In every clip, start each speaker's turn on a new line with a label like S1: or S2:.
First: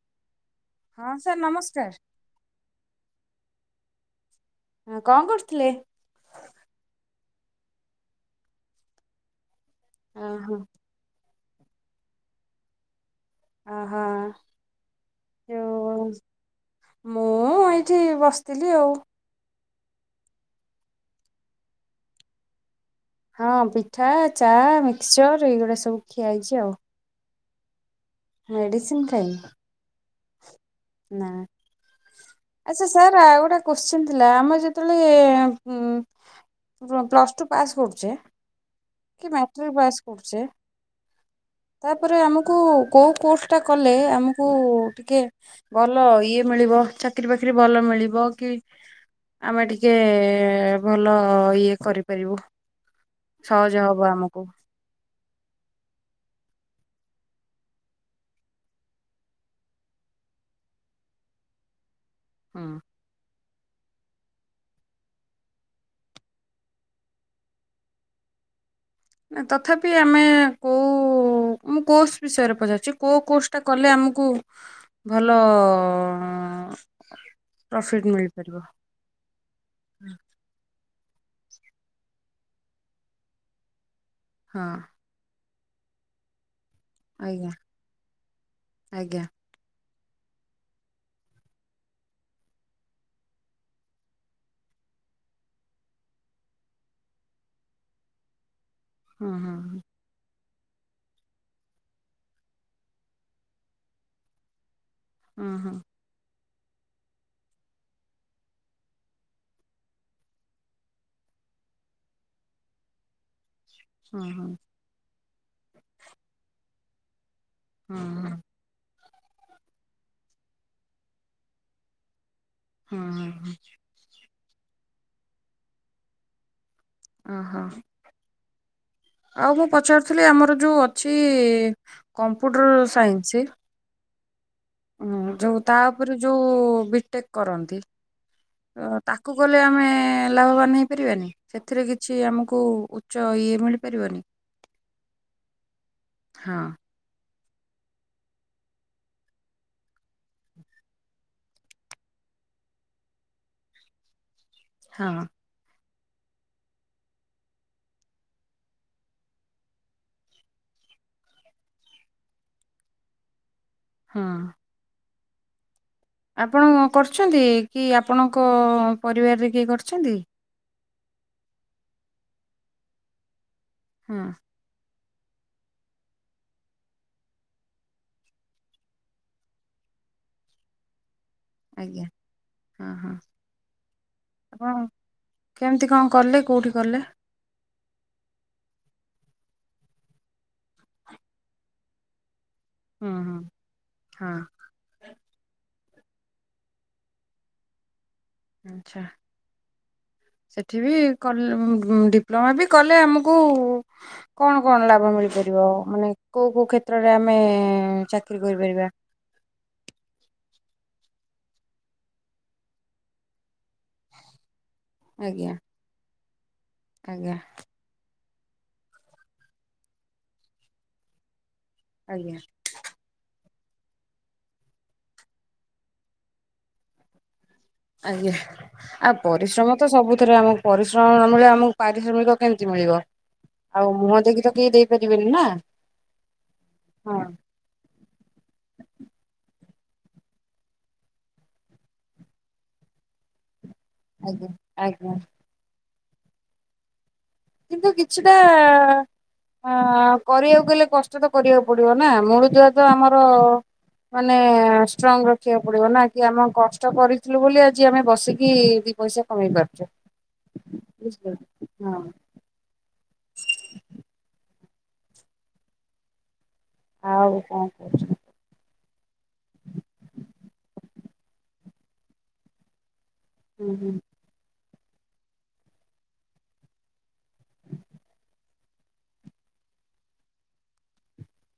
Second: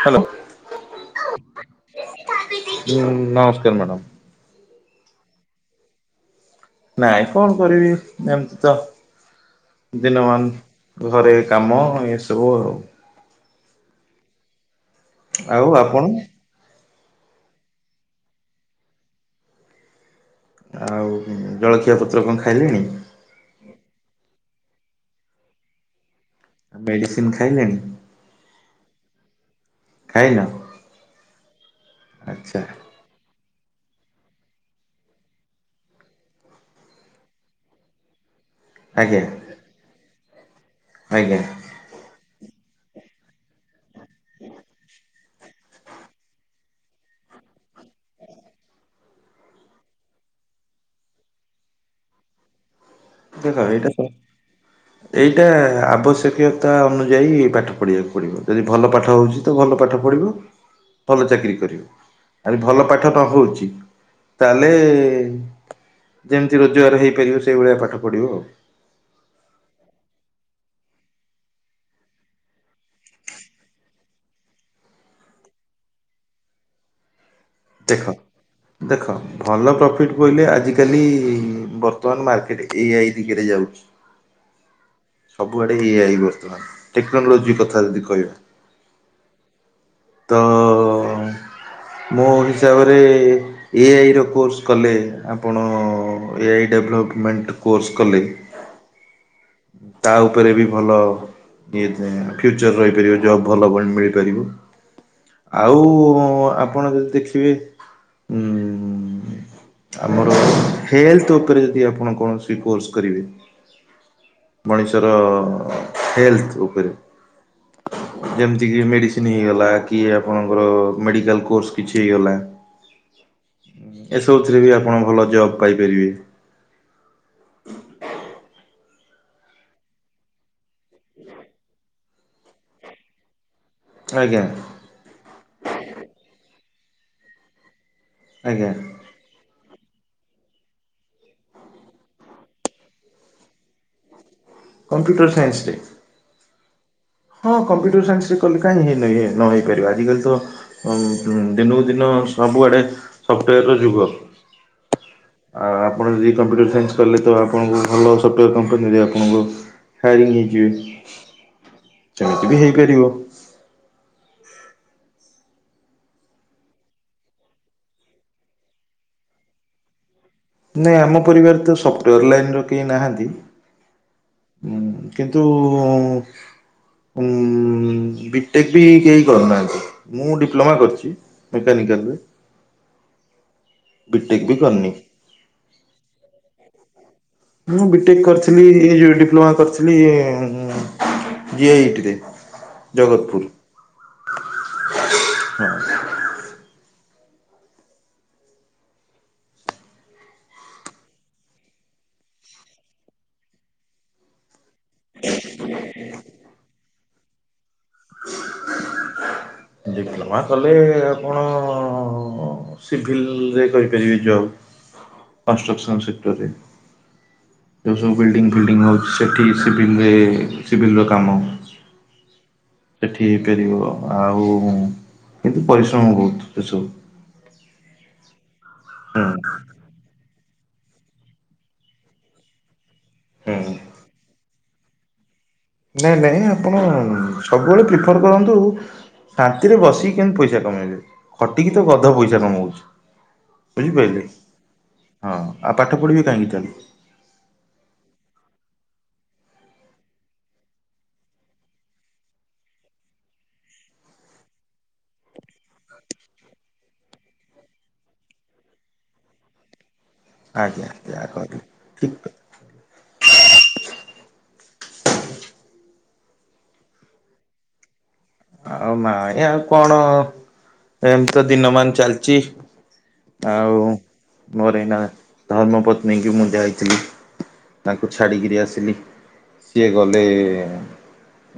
S1: Hello.
S2: ହଁ sir ନମସ୍କାର।
S1: ହୁଁ ନମସ୍କାର ମ୍ୟାଡ଼ାମ୍।
S2: ହ କଣ କରୁଥିଲେ?
S1: ନାଇଁ କଣ କରିବି ଏମିତି ତ
S2: ଓହୋ
S1: ଦିନମାନ ଘରେ କାମ ଏ ସବୁ ଆଉ
S2: ଅହ।
S1: ଆଉ ଆପଣ?
S2: ମୁଁ ଏଇଠି ବସିଥିଲି ଆଉ
S1: ଆଉ ଜଳଖିଆ ପତ୍ର କଣ ଖାଇଲେଣି?
S2: ହଁ ପିଠା ଚା ମିକ୍ସଚର୍ ଏଇଗୁଡା ସବୁ ଖିଆ ହେଇଛି ଆଉ
S1: ମେଡିସିନ ଖାଇଲେଣି?
S2: ମେଡିସିନ
S1: ଖାଇନ
S2: ଖାଇନି ନା
S1: ଆଚ୍ଛା
S2: ଆଛା। ସାର୍ ଆଉ ଗୋଟେ କୋଶ୍ଚିନ୍ ଥିଲା ଆମ ଯେତେବେଳେ ଉ ପ୍ଲସ୍ ଟୁ ପାସ୍ କରୁଛେ
S1: ଆଜ୍ଞା
S2: କି ମାଟ୍ରିକ ପାସ୍ କରୁଛେ
S1: ଆଜ୍ଞା।
S2: ତାପରେ ଆମକୁ କେଉଁ କୋର୍ସଟା କଲେ ଆମକୁ ଟିକେ ଭଲ ଇଏ ମିଳିବ ଚାକିରି ବାକିରି ଭଲ ମିଳିବ କି? ଆମେ ଟିକେ ଭଲ ଇଏ କରିପାରିବୁ।
S1: ଦେଖ
S2: ସହଜ
S1: ଏଇଟା
S2: ହବ
S1: ସୁ
S2: ଆମକୁ।
S1: ଏଇଟା ଆବଶ୍ୟକୀୟତା ଅନୁଯାୟୀ ପାଠ ପଢ଼ିବାକୁ ପଡ଼ିବ ଯଦି ଭଲ ପାଠ ହଉଚି ତ ଭଲ ପାଠ ପଢ଼ିବ। ଭଲ ଚାକିରି କରିବ। ଆରି ଭଲ
S2: ହୁଁ
S1: ପା ତ ନହୋଉଚି ତାହେଲେ ଯେମିତି ରୋଜଗାର ହେଇପାରିବ ସେଇଭଳିଆ ପାଠ ପଢ଼ିବ ଆଉ।
S2: ନାଁ ତଥାପି ଆମେ କୋଉ ମୁଁ କୋର୍ସ ବିଷୟରେ ପଚାରୁଚି। କୁଅ କୋର୍ସ ଟା କଲେ ଆମୁକୁ ଭଲ ଅଁ ପ୍ରଫିଟ୍
S1: ଦେଖ
S2: ମିଳିପାରିବ।
S1: ଦେଖ ଭଲ ପ୍ରଫିଟ୍ ବୋଇଲେ ଆଜିକାଲି ବର୍ତ୍ତମାନ ମାର୍କେଟ୍ ଏ ଆଇ ଦିଗରେ ଯାଉଚି।
S2: ହଁ।
S1: ସବୁ ଆଡ଼େ ଏ ଆଇ ବର୍ତମାନ।
S2: ଆଜ୍ଞା
S1: ଟେକ୍ନୋଲୋଜି କଥା ଯଦି କହିବା।
S2: ଆଜ୍ଞା।
S1: ତ ମୋ ହିସାବରେ ଏ ଆଇ ର କୋର୍ସ୍ କଲେ ଆପଣ ଏ ଆଇ ଡେଭଲପମେଣ୍ଟ୍ କୋର୍ସ୍ କଲେ
S2: ଅଁ ହଁ।
S1: ତା ଉପରେ ବି ଭଲ ଇଏ ଫ୍ୟୁଚର୍ ରହିପାରିବ। ଜବ୍ ଭଲ ବ ମିଳିପାରିବ।
S2: ହୁଁ ହୁଁ
S1: ଆଉ ଆପଣ ଯଦି ଦେଖିବେ ଉଁ ଆମର ହେଲ୍ଥ ଓପରେ ଯଦି ଆପଣ କୌଣସି କୋର୍ସ କରିବେ
S2: ହଁ ହଁ।
S1: ମଣିଷର ହେଲ୍ଥ ଉପରେ
S2: ହୁଁ ହୁଁ ହୁଁ।
S1: ଯେମତି ତି କି ମେଡ଼ିସିନ୍ ହେଇଗଲା କି ଆପଣଙ୍କର ମେଡ଼ିକାଲ୍ କୋର୍ସ କିଛି ହେଇଗଲା।
S2: ହଁ ହଁ।
S1: ଏସବୁଥିରେ ବି ଆପଣ ଭଲ ଜବ୍ ପାଇପାରିବେ।
S2: ଅହ। ଆଉ ମୁଁ ପଚାରୁଥୁଲି ଆମର ଯୋଉ ଅଛି କମ୍ପୁଟର୍ ସାଇନ୍ସି
S1: ଆଜ୍ଞା।
S2: ହଁ ଯୋଉ ତା ଓପରେ ଯୋଉ ବିଟେକ୍ କରନ୍ତି।
S1: ଆଜ୍ଞା।
S2: ତ ତାକୁ କଲେ ଆମେ ଲାଭବାନ୍ ହେଇ ପାରିବାନି? ସେଥିରେ କିଛି ଆମୁକୁ ଉଚ୍ଚ ଇଏ ମିଳିପାରିବନି?
S1: କମ୍ପ୍ୟୁଟର୍ ସାଇନ୍ସରେ?
S2: ହଁ।
S1: ହଁ କମ୍ପ୍ୟୁଟର ସାଇନ୍ସରେ କଲେ କାଇଁ ହେଇ ନାଇଁ ନହେଇ ପାରିବ ଆଜିକାଲି ତ ଅଁ ଦିନୁକୁ ଦିନ ସବୁଆଡ଼େ ସଫ୍ଟୋୟାର୍ ର ଯୁଗ।
S2: ହଁ।
S1: ଆ ଆପଣ ଯଦି କମ୍ପ୍ୟୁଟର ସାଇନ୍ସ କଲେ ତ ଆପଣୁଙ୍କୁ ଭଲ ସଫ୍ଟୋୟାର୍ କମ୍ପାନୀରେ ଆପଣଙ୍କ ହାୟାରିଂ ହେଇଯିବେ ସେମିତି ବି ହେଇପାରିବ।
S2: ହଁ। ଆପଣ କରୁଛନ୍ତି କି ଆପଣଙ୍କ ପରିବାରରେ କିଏ କରିଛନ୍ତି?
S1: ନାହିଁ ଆମ ପରିବାର ତ ସଫ୍ଟୋୟର୍ ଲାଇନ୍ ର କେହି ନାହାନ୍ତି।
S2: ହଁ।
S1: ଉଁ କିନ୍ତୁ ଉଁ ବିଟେକ୍ ବି କେହି କରୁନାହାନ୍ତି ମୁଁ ଡିପ୍ଲୋମା କରିଚି।
S2: ଆଜ୍ଞା
S1: ମେକାନିକାଲ୍ ରେ।
S2: ହଁ ହଁ
S1: ବିଟେକ୍ ବି
S2: ଆପଣ
S1: କରିନି।
S2: କେମିତି କଁ କଲେ କୋଉଠି କଲେ।
S1: ମୁଁ ବିଟେକ୍ କରିଥିଲି ଏ ଯୋଉ ଡିପ୍ଲୋମା କରିଥିଲି ଇ ଉଁ। ଯି ଆଇ ଇଟି ‌ରେ
S2: ହୁଁ ହୁଁ
S1: ଜଗତପୁର
S2: ହଁ
S1: ହୁଁ।
S2: ଆଚ୍ଛା। ସେଠି ବି କଲେ ଉଁ ଡିପ୍ଲୋମା ବି କଲେ ଆମକୁ। କଣ, କଣ, ଲାଭ ମିଳିପାରିବ। ମାନେ କୋଉ କୋଉ କ୍ଷେତ୍ରରେ ଆମେ ଚାକିର କରିପାରିବା?
S1: ଡିପ୍ଲୋମା କଲେ ଆପଣ ସିଭିଲ ରେ ପାଇବେ। ସିଭିଲ ଯବ
S2: ଆଜ୍ଞା
S1: କଷ୍ଟ୍ରକ୍ସନ୍ ସେକ୍ଟରରେ।
S2: ଆଜ୍ଞା।
S1: ଯୋଉ ସବୁ ବିଲ୍ଡିଙ୍ଗ ଫିଲ୍ଡିଂ ହଉଛି ସେଠି ସିଭିଲରେ ସିଭିଲର କାମ।
S2: ଆଜ୍ଞା।
S1: ସେଠି ହେଇପାରିବ ଆଉ। ହଁ କିନ୍ତୁ ପରିଶ୍ରମ ବହୁତ ସେ ସବୁ।
S2: ଆଜ୍ଞା ଆଉ
S1: ହୁଁ।
S2: ପରିଶ୍ରମ। ତ ସବୁଥିରେ ଆମକୁ ପରିଶ୍ରମ ନ ମିଳିଲେ ଆମକୁ ପାରିଶ୍ରମିକ କେମିତି ମିଳିବ?
S1: ହୁଁ
S2: ଆଉ ମୁହଁ ଦେଖି ତ କେହି ଦେଇପାରିବେନି ନା।
S1: ନାଇଁ ନାଇଁ ଆପଣ
S2: ହଁ।
S1: ସବୁବେଳେ ପ୍ରିଫର କରନ୍ତୁ। ଶାନ୍ତିରେ ବସିକି କେମିତି ପଇସା କମେଇବେ ଖଟିକି ତ ଗଧ ପଇସା କମଉଛି‌। ବୁଝିପାଇଲେ,
S2: ଆଜ୍ଞା ଆଜ୍ଞା
S1: ହଁ ଆଉ ପାଠ ପଢ଼ିବେ କାହିଁକି ତାହେଲେ।
S2: କିନ୍ତୁ କିଛିଟା। ହଁ କରିବାକୁ ଗଲେ କଷ୍ଟ ତ କରିବାକୁ ପଡିବ ନା ମୁଳୁ ଦୁଆ ତ ଆମର। ମାନେ ଷ୍ଟ୍ରଙ୍ଗ ରଖିବାକୁ ପଡିବ ନା କି ଆମେ କଷ୍ଟ କରିଥିଲୁ, ବୋଲି ଆଜି ଆମେ ବସିକି ଦି ପଇସା। କମେଇ ପାରୁଛେ
S1: ଆଜ୍ଞା ଯାହା
S2: ବଝିପାଇଲେ
S1: କହିଲେ
S2: ହଁ।
S1: ଠିକ୍ କଥା।
S2: ଆଉ କଁ କହୁଛ।
S1: ଆଉ ନାଇଁ ଆଉ କଣ ଏମିତି ତ ଦିନ ମାନ ଚାଲିଛି।
S2: ହୁଁ
S1: ଆଉ
S2: ହୁଁ
S1: ମୋର ଏଇନା ଧର୍ମ ପତ୍ନୀଙ୍କି ମୁଁ ଯାଇଥିଲି। ତାଙ୍କୁ ଛାଡିକିରି ଆସିଲି ସିଏ ଗଲେ।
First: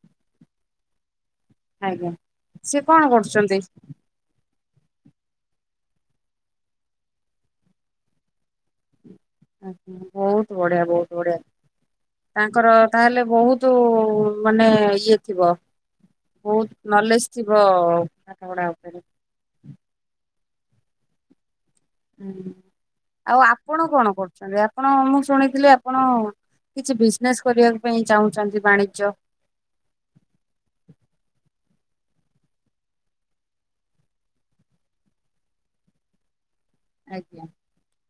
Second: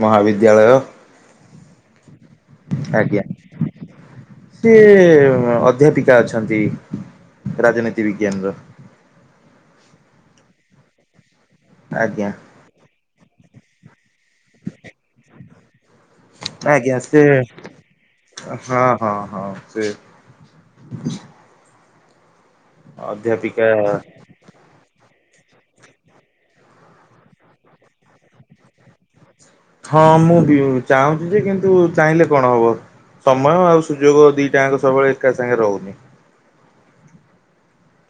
S1: ମହାବିଦ୍ୟାଳୟ।
S2: ଆଜ୍ଞା ସିଏ କଣ
S1: ଆଜ୍ଞା।
S2: କରୁଛନ୍ତି।
S1: ସିଏ ଅଧ୍ୟାପିକା ଅଛନ୍ତି, ରାଜନୀତି ବିଜ୍ଞାନର।
S2: ଆଛା ବହୁତ ବଢିଆ ବହୁତ ବଢିଆ।
S1: ଆଜ୍ଞା।
S2: ତାଙ୍କର ତାହେଲେ ବହୁତୁ। ମାନେ ଇଏ ଥିବ, ବହୁତ
S1: ଆଜ୍ଞା ସେ
S2: ନଲେଜ ଥିବ ପାଠ ପଢା
S1: ହଁ
S2: ଉପରେ।
S1: ହଁ ହଁ। ସେ।
S2: ହୁଁ ଆଉ
S1: ଅଧ୍ୟାପିକା
S2: ଆପଣ କଣ କରୁୁ ଛନ୍ତି ଆପଣ ମୁଁ ଶୁଣିଥିଲି ଆପଣ କିଛି ବିଜନେସ କରିବାକୁ ପାଇଁ ଚାହୁଁଛନ୍ତି ବାଣିଜ୍ୟ।
S1: ହଁ ମୁଁ ବି ଚାହୁଁଛି ଯେ କିନ୍ତୁ ଚାହିଁଲେ କଣ ହବ। ସମୟ ଆଉ ସୁଯୋଗ ଦିଟା ଆଙ୍କ ସବୁବେଳେ ଏକା ସାଙ୍ଗେ ରହୁନି।
S2: ଆଜ୍ଞା।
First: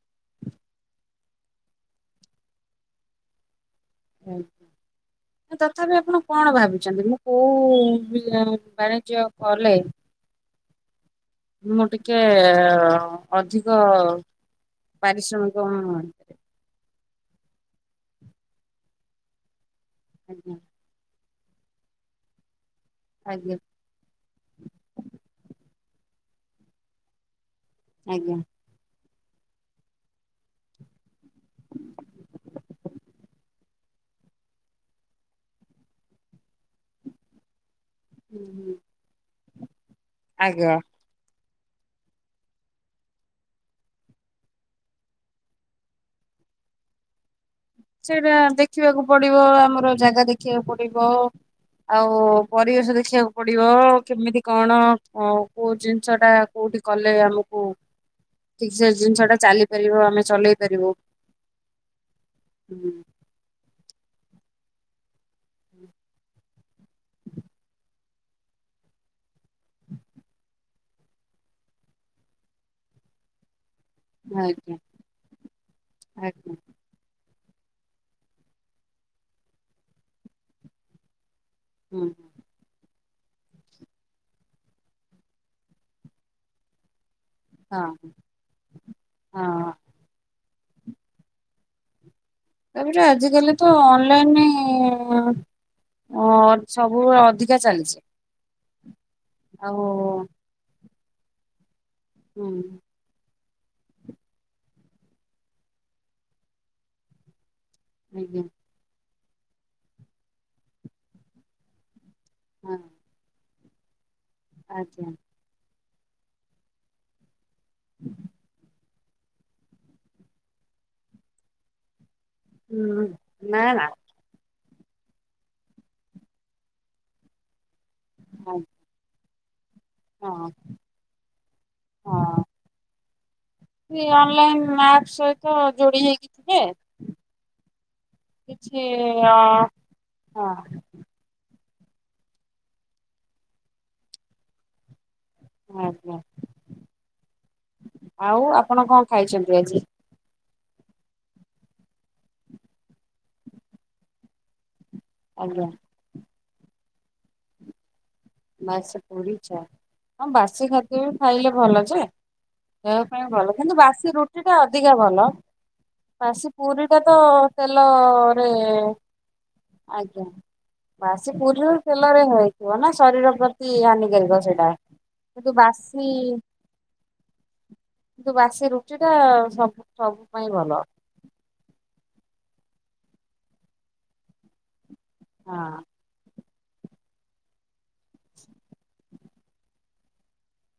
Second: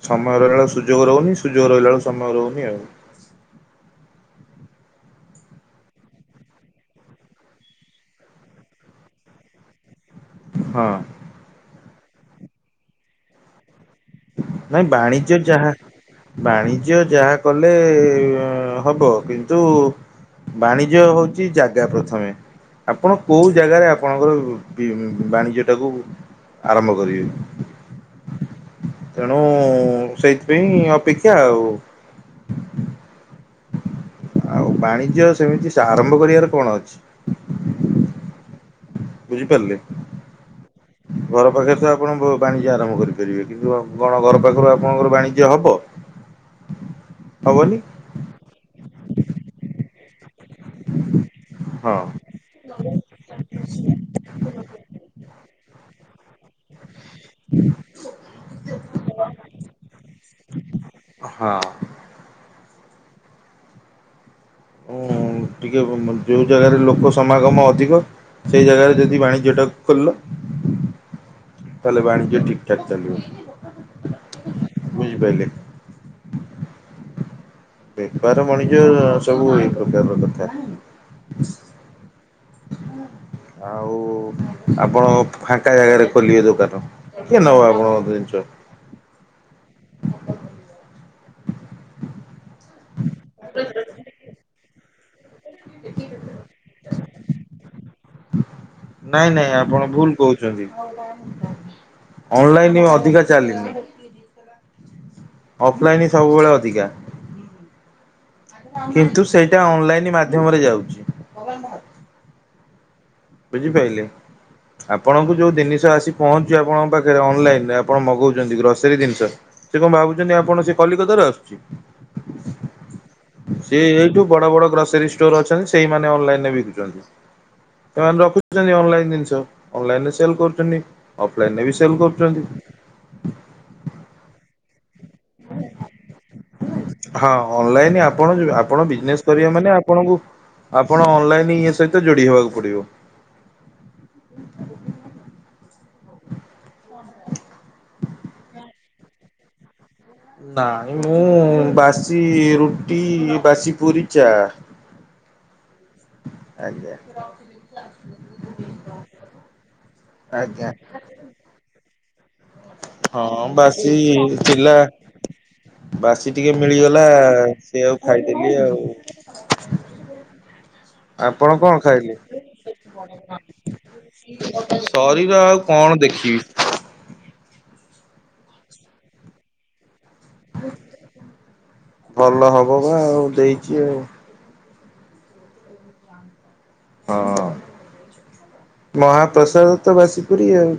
S1: ସମୟ ରହିଲା ବେଳୁକୁ ସୁଯୋଗ ରହୁନି ସୁଯୋଗ ରହିଲା ବେଳକୁ ସମୟ ରହୁନି ଆଉ।
S2: [inaudible] ହଁ ତଥାପି ଆପଣ କଣ ଭାବିଛନ୍ତି ମୁଁ କୋଉ ବି ବାଣିଜ୍ୟ କଲେ।
S1: ହଁ।
S2: ମୁଁ ଟିକେ ଅଧିକ
S1: ନାଇଁ ବାଣିଜ୍ୟ
S2: ପାରିଶ୍ରମିକ
S1: ଯାହା।
S2: ମୁଁ
S1: ବାଣିଜ୍ୟ ଯାହା କଲେ ହବ କିନ୍ତୁ
S2: ଆଜ୍ଞା
S1: ବାଣି ଜ୍ୟ ହଉଛି ଜାଗା ପ୍ରଥମେ ଆପଣ କୋଉ
S2: ଆଜ୍ଞା
S1: ଜାଗାରେ ଆ ଆପଣଙ୍କର ଇଏ ବାଣିଜ୍ୟଟାକୁ ଆରମ୍ଭ କରିବେ।
S2: ଆଜ୍ଞା!
S1: ତେଣୁ ସେଇଥିପାଇଁ ଅପେକ୍ଷା ଆଉ। ଆଉ ବାଣିଜ୍ୟ ସେମିତି ସାଆରମ୍ଭ କରିବାର କଣ ଅଛି?
S2: ହୁଁ, ହୁଁ।
S1: ବୁଝିପାରିଲେ।
S2: ଆଜ୍ଞା।
S1: ଘର ପାଖରେ ତ ଆପଣ ବାଣିଜ୍ୟ ଆରମ୍ଭ କରିପାରିବେ କିନ୍ତୁ କଣ ଘର ପାଖରୁ ଆପଣଙ୍କର ବାଣିଜ୍ୟ ହବ?
S2: ହ
S1: ହବନି।
S2: ସେଇଟା ଦେଖିବାକୁ ପଡିବ ଆମର ଜାଗା ଦେଖିବାକୁ ପଡିବ
S1: ହଁ
S2: ଆଉ ପରିବେଶ ଦେଖିବାକୁ ପଡିବ କେମିତି କଣ କୋଉ ଜିନିଷଟା କୋଉଠି କଲେ ଆମକୁ ଠିକ ସେ ଜିନିଷ ଟା ଚାଲି ପାରିବ ଆମେ ଚଲେଇ ପାରିବୁ।
S1: ହଁ।
S2: ହୁଁ
S1: ହ ଟିକେ ଯେଉଁ ଜାଗାରେ ଲୋକ ସମାଗମ ଅଧିକ ସେଇ ଜାଗାରେ ଯଦି ବାଣିଜ୍ୟ ଟା କୁ ଖୋଲିଲ। ତାହେଲେ ବାଣିଜ୍ୟ ଠିକ ଠାକ ଚାଲିବ।
S2: ଆଜ୍ଞା
S1: ବୁଝିପାରିଲେ
S2: ଆଜ୍ଞା।
S1: ବେପାର ମଣିଜ୍ୟ ସବୁ ଏଇ ପ୍ରକାରର କଥା।
S2: ହୁଁ।
S1: ଆଉ ଆପଣ ଫାଙ୍କା ଜାଗାରେ ଖୋଲିବେ ଦୋକାନ। କିଏ ନେବା
S2: ହଁ
S1: ଆପଣଙ୍କ ଜିନିଷ।
S2: ହଁ। ଏପଟ ଆଜିିକାଲି ତ ଅନଲାଇନି ହ ସବୁବେଳେ ଅଧିକା ଚାଲିଛି ଆଉ
S1: ଚାଲଚି
S2: ହୁଁ
S1: ଅନଲାଇନ ଅଧିକା ଚାଲିଚି। ଅଫଲାଇନ୍ ହିଁ ସବୁବେଳେ ଅଧିକା।
S2: ଆଜ୍ଞା
S1: କିନ୍ତୁ ସେଇଟା ଅନଲାଇନ ମାଧ୍ୟମରେ ଯାଉଛି। ହବ ବା।
S2: ହଁ।
S1: ବୁଝିପାରିଲେ
S2: ଆଜ୍ଞା
S1: ଆପଣଙ୍କୁ ଯୋଉ ଜିନିଷ ଆସି ପହଞ୍ଚୁ ଆପଣଙ୍କ ପାଖରେ ଅନଲାଇନ। ଆପଣ ମଗଉଛନ୍ତି ଗ୍ରସେରୀ ଜିନିଷ ସେ କଣ ଭାବୁଛନ୍ତି ଆପଣ ସେ କଲିକତାରୁ ଆସୁଛି।
S2: ହୁଁ। ନା
S1: ସେ
S2: ନା
S1: ଏଇଠୁ ବଡ ବଡ ଗ୍ରୋସରୀ ଷ୍ଟୋର ଅଛନ୍ତି ସେଇମାନେ ଅନଲାଇନରେ ବିକୁଛନ୍ତି। ଏମାନେ
S2: ହଁ
S1: ରଖୁଛନ୍ତି ଅନଲାଇନ ଜିନିଷ। ଅନଲାଇନ ରେ ସେଲ୍
S2: ହଁ
S1: କରୁଛନ୍ତି ଅଫଲାଇନ ରେ ବି ସେଲ୍ କରୁଛନ୍ତି।
S2: କି ଅନ୍ଲାଇନ୍ ମା
S1: ହଁ ଅନଲାଇନ ଆପଣ
S2: କିଛି
S1: ଆପଣ ବିଜନେସ୍
S2: ଅ
S1: କରିବା ମାନେ ଆପଣଙ୍କୁ
S2: ହଁ
S1: ଆପଣ ଅନଲାଇନଁ ଇଏ ସହିତ ଯୋଡି ହେବାକୁ ପଡିବ।
S2: ଆ ହ।
S1: [inaudible]
S2: ଆଉ ଆପଣ କଣ ଖାଇଛନ୍ତି ଆଜି?
S1: ନାଇଁ ମୁଁ ବାସି ରୁଟି ବାସି ପୁରି ଚା।
S2: ଆଜ୍ଞା।
S1: ଆଜ୍ଞା।
S2: ବାସି ପୁରି ଚା ହଁ ବାସି
S1: ଆଜ୍ଞା
S2: ଖାଦ୍ୟ ବି ଖାଇଲେ ଭଲ ଯେ ଦେହ ପାଇଁ ଭଲ କିନ୍ତୁ ବାସି ରୁଟି ଟା
S1: ଥିଲା
S2: ଅଧିକା ଭଲ। ବାସି
S1: ଟିକେ
S2: ପୁରୀ ଟା
S1: ମିଳିଗଲା
S2: ତ
S1: ସେ ଆଉ
S2: ତେଲରେ
S1: ଖାଇଦେଲି ଆଉ
S2: ଆଜ୍ଞା ବାସି
S1: ଆପଣ କଣ
S2: ପୁରୀରୁ
S1: ଖାଇଲେ?
S2: ତେଲରେ ହେଇଥିବ ନା। ଶରୀର ପ୍ରତି ହାନିିକାରକ ସେଇଟା
S1: ଶରୀର
S2: କିନ୍ତୁ
S1: ଆଉ କଣ
S2: ବାସି
S1: ଦେଖିବି
S2: କିନ୍ତୁ ବାସି ରୁଟି ଟା ସବୁ ସବୁ ପାଇଁ ଭଲ।
S1: ଭଲ ହବ ବା ଆଉ ଦେଇଛି ଆଉ।
S2: ହଁ।
S1: ହଁ ମହାପ୍ରସାଦ ତ ବାସି ପୁରୀ ଆଉ।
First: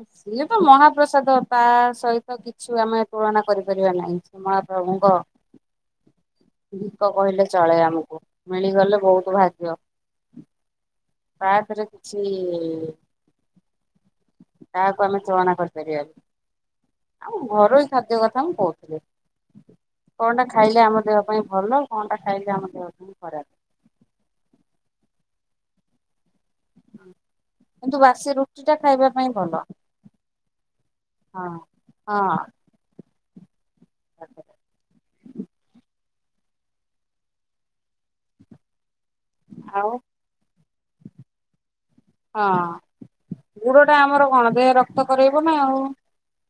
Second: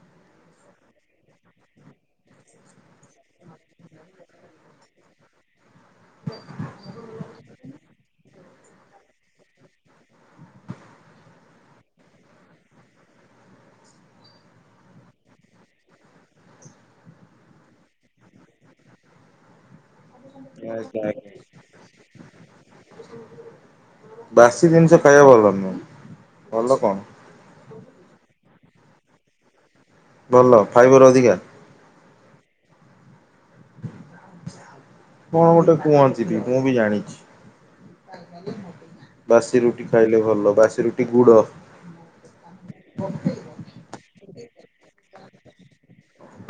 S2: ହ। ସିଏ ତ ମହାପ୍ରସାଦ ତା ସହିତ କିଛି ଆମେ ତୁଳନା କରିପାରିବା ନାହିଁ। ମହାପ୍ରଭୁଙ୍କର। ଦୀପ କହିଲେ ଚଳେ ଆମକୁ ମିଳିଗଲେ ବହୁତ ଭାଗ୍ୟ। ତାପରେ କିଛି ତାହାକୁ ଆମେ ତୁଳନା କରିପାରିବାନି। ଆମ ଘରୋଇ ଖାଦ୍ୟ କଥା ମୁଁ କହୁଥିଲି। କଣଟା ଖାଇଲେ ଆମ ଦେହ ପାଇଁ ଭଲ କଣଟା ଖାଇଲେ ଆମ ଦେହ ପାଇଁ ଖରାପ?
S1: ବାସି ଜିନିଷ ଖାଇବା ଭଲ ନୁହ ଭଲ କଣ?
S2: କିନ୍ତୁ ବାସି ରୁଟି ଟା ଖାଇବା ପାଇଁ ଭଲ।
S1: ଭଲ ଫାଇବର୍ ଅଧିକା?
S2: ହଁ। ହଁ।
S1: କଣ ଗୋଟେ କୁହନ୍ତି ବି ମୁଁ ବି ଜାଣିଛି।
S2: [inaudible]
S1: ବାସି ରୁଟି
S2: ଆଉ
S1: ଖାଇଲେ ଭଲ ବାସି ରୁଟି ଗୁଡ଼।
S2: ହଁ, ଗୁଡ଼ ଟା ଆମର କଣ ଦେହରେ ରକ୍ତ କରେଇବ ନା ଆଉ।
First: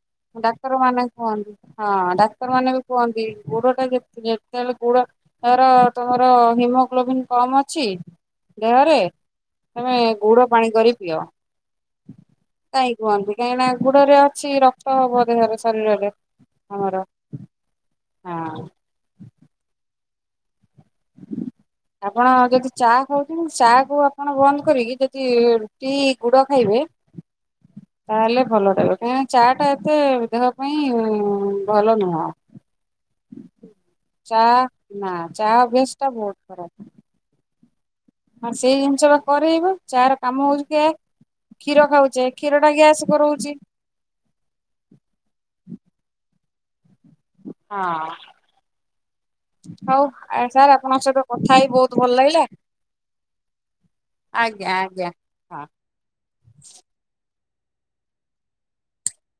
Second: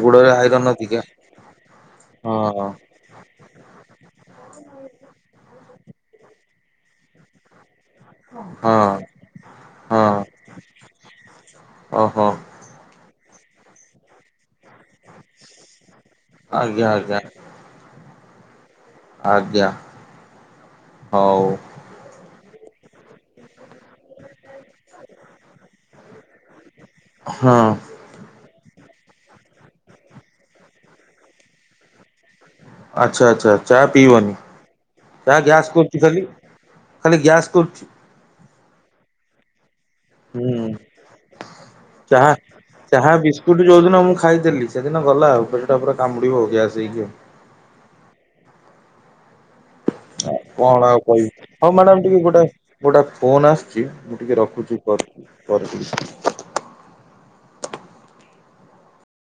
S1: ଗୁଡରେ ଆଇରନ୍
S2: ଡାକ୍ତର
S1: ଅଧିକା
S2: ମାନେ କୁହନ୍ତି ହଁ ଡାକ୍ତର ମାନେ ବି କୁହନ୍ତି ଗୁଡ଼ଟା ଯେ ଯେତଳେ ଗୁଡ଼ ତୋର ତମର ହିମୋଗ୍ଲୋବନ୍ କମ ଅଛି
S1: ହଁ
S2: ଦେହରେ ତମେ
S1: ହଁ
S2: ଉୁଡ଼ ପାଣି କରି ପିଅ।
S1: ଓହୋ
S2: କାହିଁ କୁହନ୍ତି କାହିଁକିନା ଗୁଡ଼ାରେ ଅଛି ରକ୍ତ ହବ ଦେହରେ ଶରୀରରେ।
S1: ଆଜ୍ଞା
S2: ଆମର
S1: ଆଜ୍ଞା
S2: ହଁ।
S1: ଆଜ୍ଞା, ହଉ।
S2: ଆପଣ ଯଦି ଚା ଖାଉଛନ୍ତି ଚା କୁ ଆପଣ ବନ୍ଦ କରିକି ଯଦି କି ଗୁଡ଼ ଖାଇବେ
S1: ହଁ।
S2: ତାହେଲେ ଭଲ ରହିବ କାହିଁକିନା ଚା ଟା ଏତେ ଦେହ ପାଇଁ ଭଲ ନୁହଁ।
S1: ଆଚ୍ଛା ଆଚ୍ଛା ଚା ପିଇବନି
S2: ଚା ନା
S1: ଚା
S2: ଚାହା
S1: ଗ୍ୟାସ୍
S2: ଅଭ୍ୟାସ
S1: କରୁଛି
S2: ଟା
S1: ଖାଲି
S2: ବହୁତ ଖରାପ।
S1: ଖାଲି ଗ୍ୟାସ୍ କରୁଛି।
S2: ହଁ ସେଇ ଜିନିଷ ବା କରେଇବ। ଚା ର କାମ ହଉଛି
S1: ହୁଁ
S2: କି କ୍ଷୀର ଖାଉଛେ କ୍ଷୀର ଟା ଗ୍ୟାସ୍ କରୋଉଛି।
S1: ଯୋଉଡ଼ିନ ମୁଁ ଖାଇ ଖାଇଦେଲି ସେଦିନ ଗଲା ଆଉ ପେଟା ପୁରା କାମୁଡ଼ିବ ଗ୍ୟାସ୍ ହେଇକି ଆଉ।
S2: ହଁ। ହଉ ସାର୍
S1: କଣ ଆଉ
S2: ଆପଣଙ୍କ ସହିତ
S1: କହିବି
S2: କଥା ହେଇ
S1: ହଉ
S2: ବହୁତ
S1: ମ୍ୟାଡ଼ାମ
S2: ଭଲ
S1: ଟିକେ
S2: ଲାଗିଲା
S1: ଗୋଟେ ଗୋଟେ ଫୋନ୍ ଆସ ଅଛି ମୁଁ ଟିକେ
S2: ଆଜ୍ଞା
S1: ରଖୁଛି
S2: ଆଜ୍ଞା
S1: ପରେ
S2: ହଁ।
S1: ପରେ କରିବି।